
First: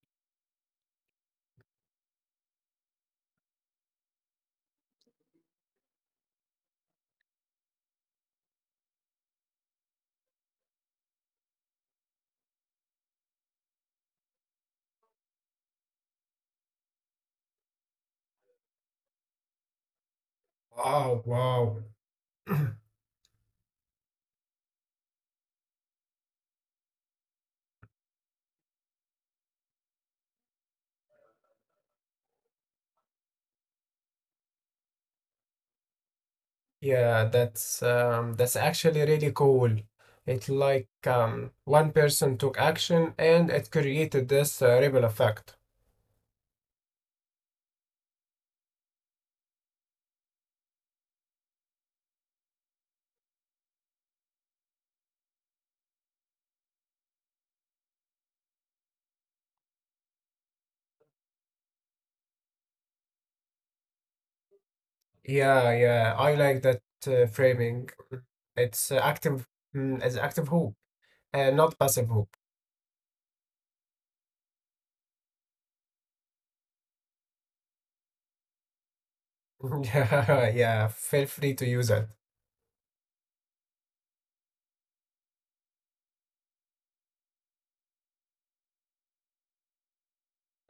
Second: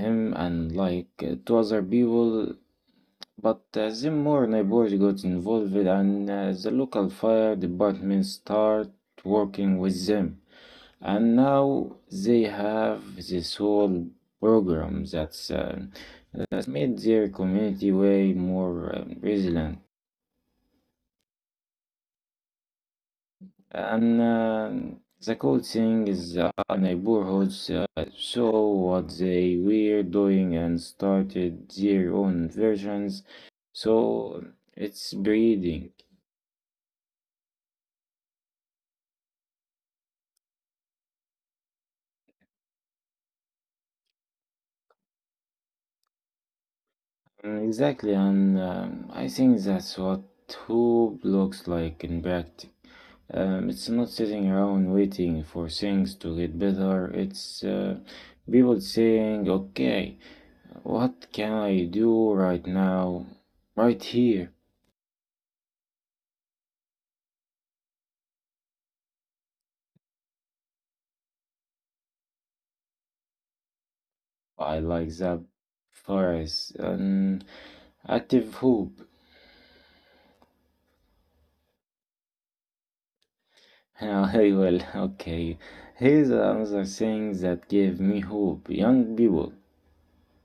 S1: him and like two other people, but then more neighbors got involved and the local fire department started working with them. And now they have this whole program that's made their community way more resilient.
S2: Wow, wow.
S1: And the cool thing is our neighborhoods saw what they were doing and started their own versions. So it's breeding.
S2: Yeah, that's actually really cool. It's like one person took action and it created this ripple effect.
S1: Mm, exactly, and I think that's what hope looks like in practice. It's not sitting around waiting for things to get better. It's people saying, "Okay, what can I do right now, right here?"
S2: Yeah, yeah, I like that framing. It's it's active hope, and not passive hope.
S1: I like that phrase, an active hope.
S2: Yeah, yeah. Feel free to use it.
S1: I will. Okay, here's another thing that gave me hope. Young people.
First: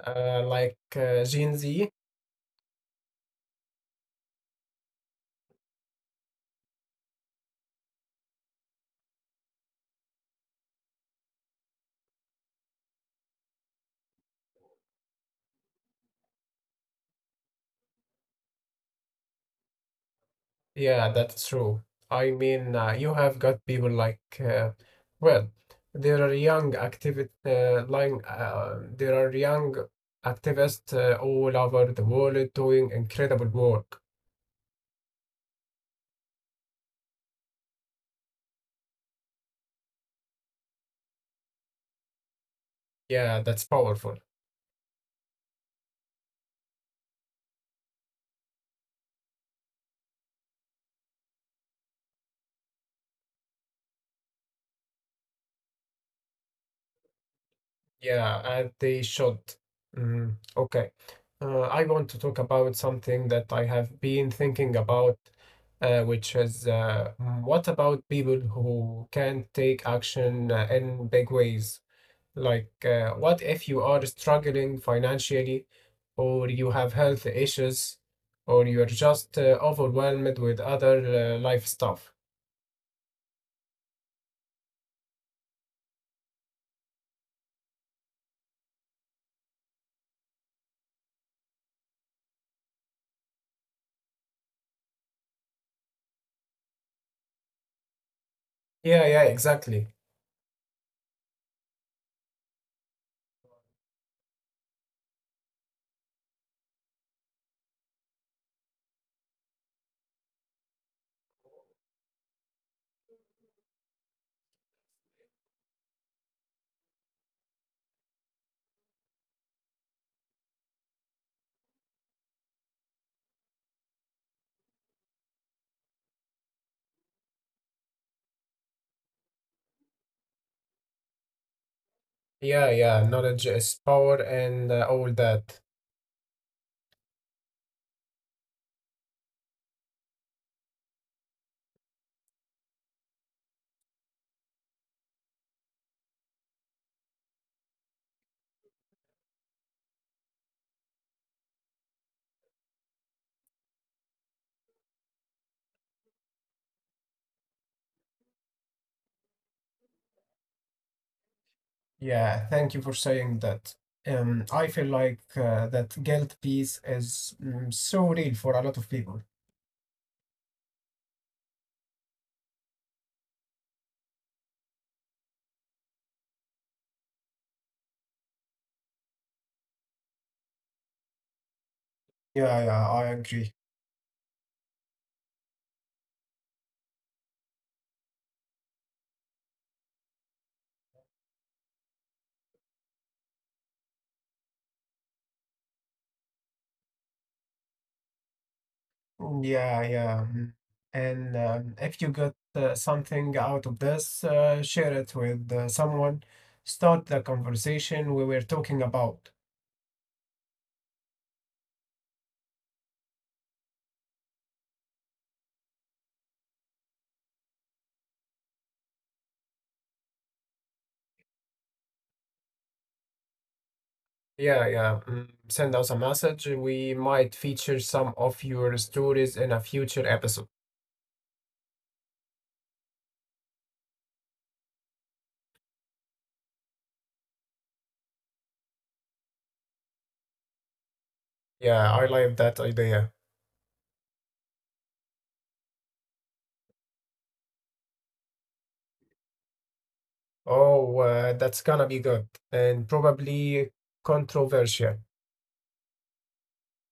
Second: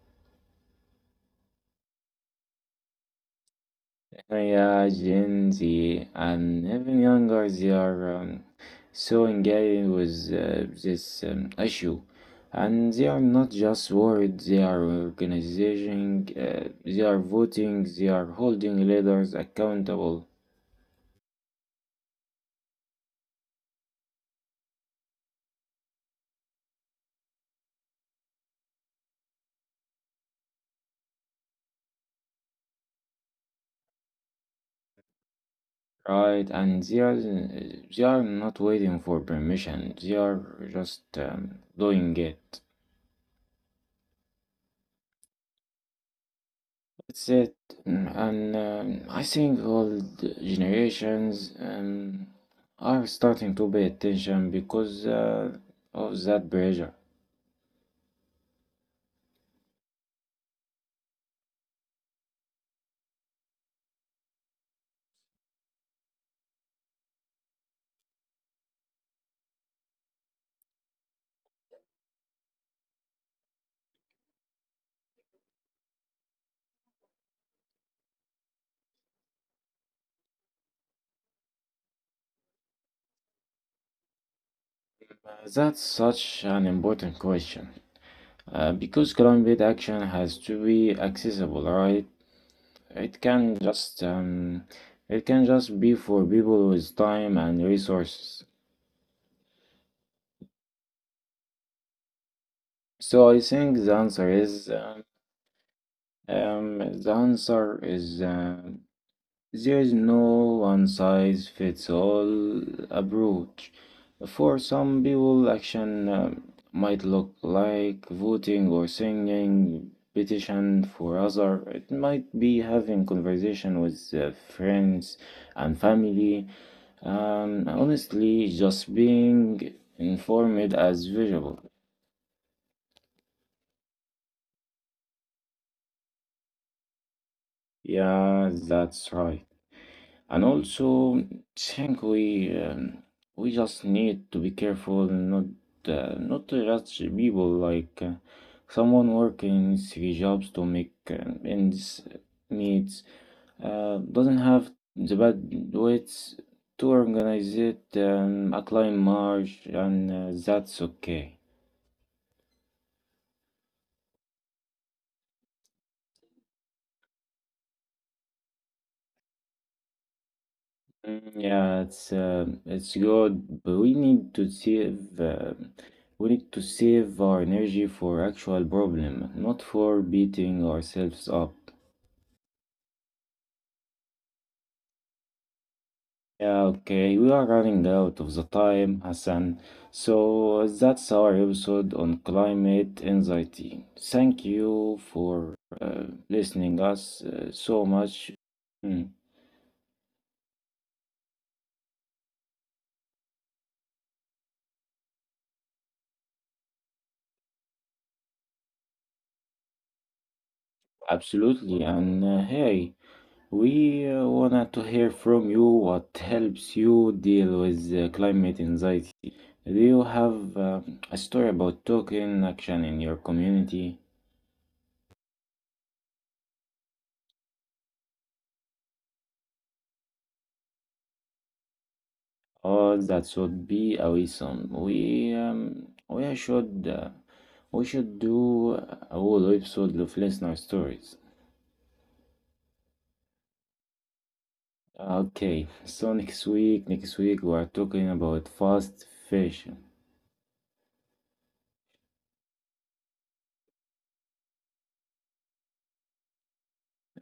S2: Like Gen Z?
S1: Yeah, Gen Z and even younger, they are so engaged with this issue. And they are not just worried, they are organizing, they are voting, they are holding leaders accountable,
S2: Yeah, that's true. I mean, you have got people like, well, there are young activist, like, there are young activists all over the world doing incredible work.
S1: right? And they are not waiting for permission, they are just doing it.
S2: Yeah, that's powerful.
S1: That's it. Mm, and I think all generations are starting to pay attention because of that pressure.
S2: Yeah, they should. Mm, okay. I want to talk about something that I have been thinking about, what about people who can't take action in big ways? Like, what if you are struggling financially, or you have health issues, or you're just overwhelmed with other life stuff?
S1: That's such an important question. Because climate action has to be accessible, right? It can just um, it can just be for people with time and resources.
S2: Yeah, yeah, exactly.
S1: So I think the answer is. There is no one size fits all approach. For some people, action might look like voting or signing petition for other. It might be having conversation with friends and family, and honestly, just being informed as visual.
S2: Yeah, yeah, knowledge is power and all that.
S1: Yeah, that's right. And also, think we just need to be careful not to judge people. Like someone working three jobs to make ends meet doesn't have the bandwidth to organize it a climb march, and that's okay.
S2: Yeah, thank you for saying that. I feel like that guilt piece is mm, so real for a lot of people.
S1: Mm, yeah, it's good, but we need to save our energy for actual problem, not for beating ourselves up.
S2: Yeah, yeah, I agree.
S1: Yeah, okay, we are running out of the time, Hassan. So that's our episode on climate anxiety. Thank you for uh, listening us so much. Mm,
S2: Mm, yeah, yeah. Mm. And if you got something out of this, share it with someone. Start the conversation we were talking about.
S1: absolutely, and hey. We wanted to hear from you what helps you deal with climate anxiety. Do you have a story about taking action in your community?
S2: Yeah, yeah. Mm, send us a message. We might feature some of your stories in a future episode.
S1: Oh, that should be awesome. We should do a whole episode of listener stories.
S2: Yeah, I like that idea.
S1: Okay, so next week we are talking about fast fashion.
S2: Oh, that's gonna be good and probably controversial.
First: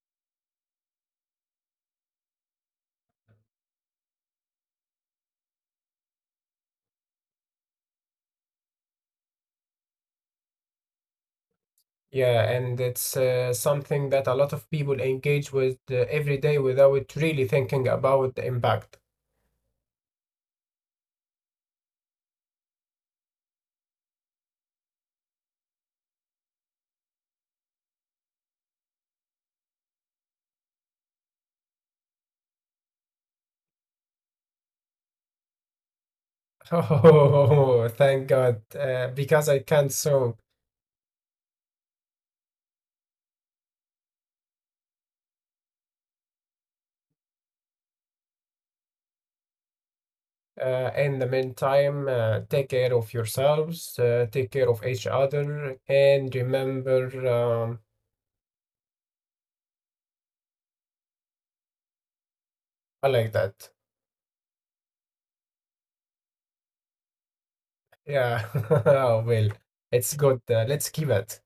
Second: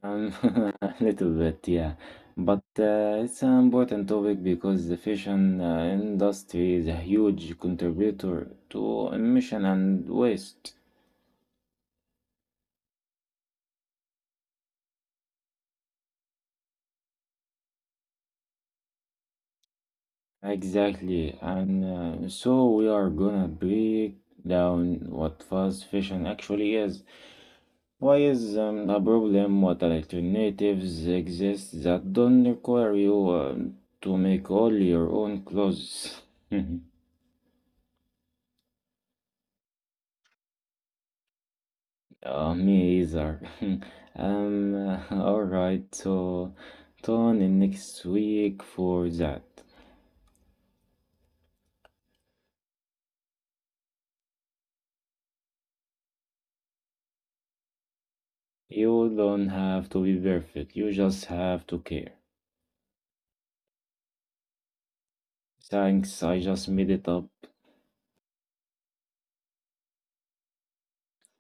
S1: Um, a little bit, yeah. But it's an important topic because the fashion industry is a huge contributor to emission and waste.
S2: Yeah, and it's something that a lot of people engage with every day without really thinking about the impact.
S1: Exactly. And so we are gonna break down what fast fashion actually is. Why is a problem? What alternatives exist that don't require you to make all your own clothes?
S2: Oh, thank God, because I can't so.
S1: Me either. Um, all right, so tune in next week for that.
S2: In the meantime, take care of yourselves, take care of each other, and remember,
S1: You don't have to be perfect, you just have to care.
S2: I like that.
S1: Thanks, I just made it up.
S2: Yeah, well, it's good. Let's keep it.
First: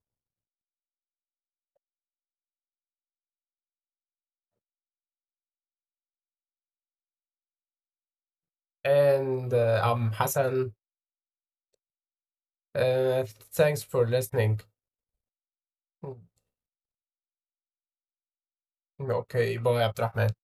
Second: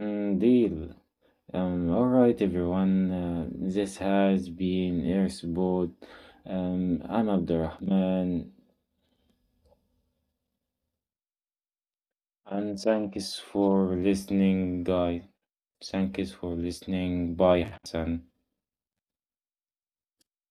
S1: Mm, deal. All right, everyone, this has been Airsboat. I'm Abdurrahman,
S2: And I'm Hassan.
S1: and
S2: Uh,
S1: thanks
S2: Thanks for
S1: for
S2: listening.
S1: listening, guys.
S2: Mm,
S1: Thanks for listening. Bye, Hassan.
S2: okay, bye, Abdurrahman.